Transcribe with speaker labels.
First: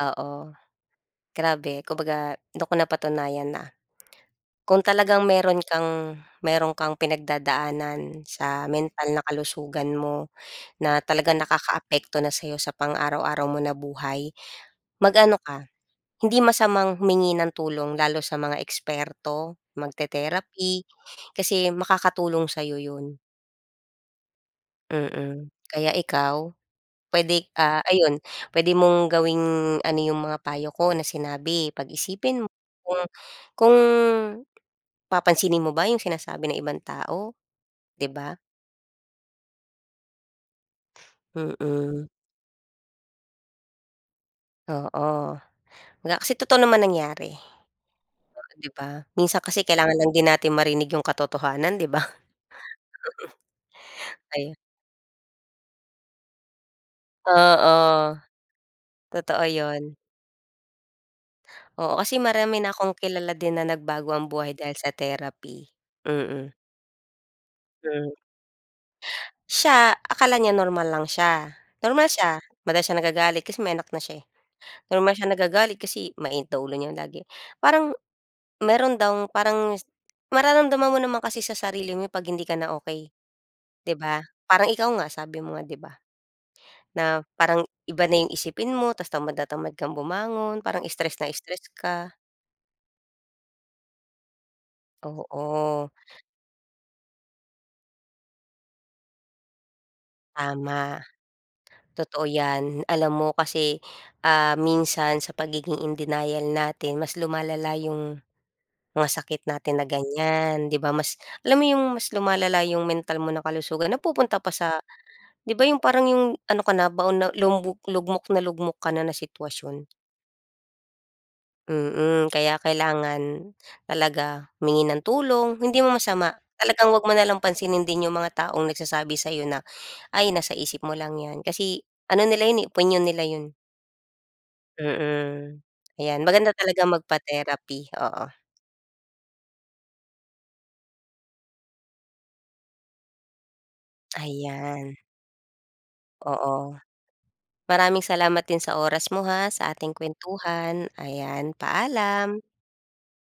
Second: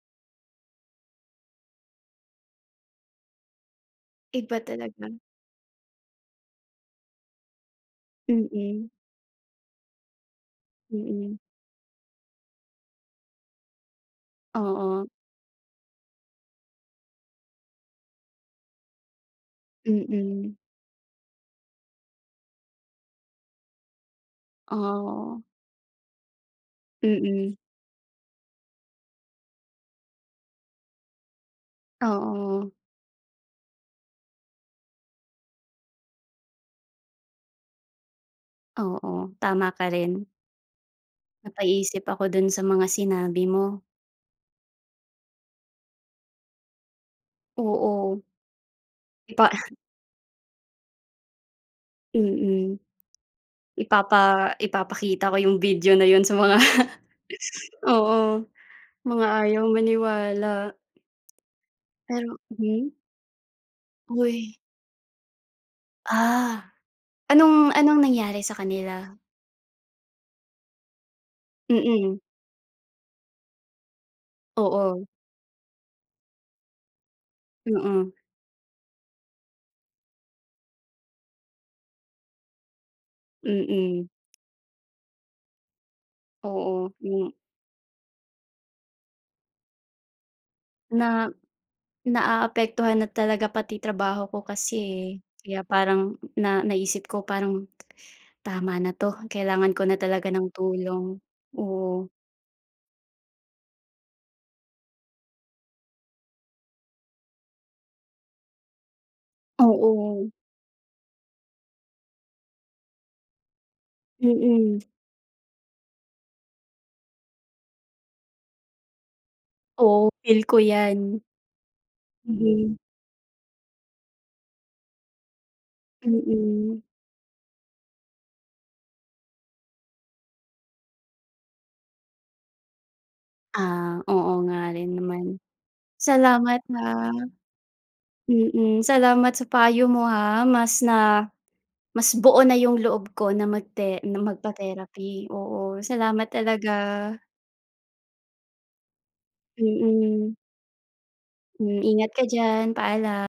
Speaker 1: Oo, grabe, kung baga dun ko napatunayan na
Speaker 2: Iba
Speaker 1: kung
Speaker 2: talaga.
Speaker 1: talagang meron kang meron kang pinagdadaanan sa
Speaker 2: Mm.
Speaker 1: mental na kalusugan mo na talagang
Speaker 2: Mm.
Speaker 1: nakakaapekto na sa'yo sa pang araw-araw mo na buhay,
Speaker 2: Oo.
Speaker 1: mag-ano ka hindi masamang humingi ng tulong lalo sa mga eksperto,
Speaker 2: Mm.
Speaker 1: magte-therapy, kasi makakatulong sa'yo yun.
Speaker 2: Ah.
Speaker 1: Mm, kaya ikaw, pwede,
Speaker 2: Mm.
Speaker 1: ah, ayun, pwede mong gawing ano yung mga payo ko na sinabi, pag-isipin mo
Speaker 2: Oo.
Speaker 1: kung kung papansinin mo ba yung sinasabi ng ibang tao, di ba?
Speaker 2: Oo, tama ka rin. Napaisip
Speaker 1: Mm.
Speaker 2: ako dun sa mga sinabi mo.
Speaker 1: Oo, nga kasi totoo naman nangyari,
Speaker 2: Oo.
Speaker 1: o di ba, minsan
Speaker 2: Ipa
Speaker 1: kasi kailangan lang din natin marinig yung katotohanan, 'di ba?
Speaker 2: Mm.
Speaker 1: Mm.
Speaker 2: Ipapa
Speaker 1: Ayun.
Speaker 2: ipapakita ko yung video na yun sa mga
Speaker 1: Oo.
Speaker 2: oo, mga
Speaker 1: Totoo
Speaker 2: ayaw
Speaker 1: yun.
Speaker 2: maniwala.
Speaker 1: Oo, kasi
Speaker 2: Pero
Speaker 1: marami na
Speaker 2: mhm.
Speaker 1: akong kilala din na nagbago ang buhay
Speaker 2: Uy.
Speaker 1: dahil sa therapy, mm.
Speaker 2: Ah, anong anong
Speaker 1: Hmm.
Speaker 2: nangyari sa kanila?
Speaker 1: Siya, akala niya normal lang siya, normal
Speaker 2: Mm.
Speaker 1: siya. Madalas siya nagagalit kasi may anak na siya, eh,
Speaker 2: Oo.
Speaker 1: normal siya nagagalit kasi mainit daw ulo niya lagi. Parang
Speaker 2: Mm.
Speaker 1: meron daw parang mararamdaman mo naman kasi sa sarili mo 'pag hindi ka na okey, di
Speaker 2: Mm.
Speaker 1: ba? Parang ikaw nga, sabi mo nga, di ba,
Speaker 2: Oo,
Speaker 1: na
Speaker 2: hmm.
Speaker 1: parang iba na yung isipin mo ta's tamad na tamad kang bumangon, parang stress na
Speaker 2: Na
Speaker 1: stress ka.
Speaker 2: naaapektuhan na talaga pati trabaho ko kasi kaya
Speaker 1: Oo.
Speaker 2: parang na naisip ko parang, "tama na 'to, kailangan ko na talaga ng
Speaker 1: Tama.
Speaker 2: tulong," oo.
Speaker 1: Totoo yan, alam mo kasi, ah, minsan sa pagiging in denial natin mas lumalala yung mga sakit natin na
Speaker 2: Oo.
Speaker 1: ganiyan, di ba, mas alam mo yung mas lumalala yung mental mo na kalusugan, napupunta pa
Speaker 2: Mm.
Speaker 1: sa di ba, yung parang yung ano ka na, baon na lumubu lugmok na lugmok ka na na sitwasyon.
Speaker 2: Oo, feel ko yan.
Speaker 1: Mm, kaya
Speaker 2: Mhm.
Speaker 1: kailangan talaga humingi ng tulong hindi mo masama,
Speaker 2: Mm.
Speaker 1: talagang 'wag mo nalang pansinin din yung mga taong nagsasabi sa'yo na, "Ay, nasa isip mo lang 'yan," kasi ano nila 'yon, opinyon nila yun.
Speaker 2: Ah, oo nga rin naman,
Speaker 1: Mm, ayan, maganda
Speaker 2: salamat
Speaker 1: talaga
Speaker 2: ha,
Speaker 1: magpa-therapy, oo.
Speaker 2: mm. Salamat sa payo mo ha, mas na mas buo na yung loob ko na magte na
Speaker 1: Ayan.
Speaker 2: magpa-therapy, oo. Salamat talaga.
Speaker 1: Oo, maraming salamat din sa oras mo ha sa ating
Speaker 2: Mm.
Speaker 1: kwentuhan, ayan.
Speaker 2: Hmm, ingat ka
Speaker 1: Paalam.
Speaker 2: diyan. Paalam.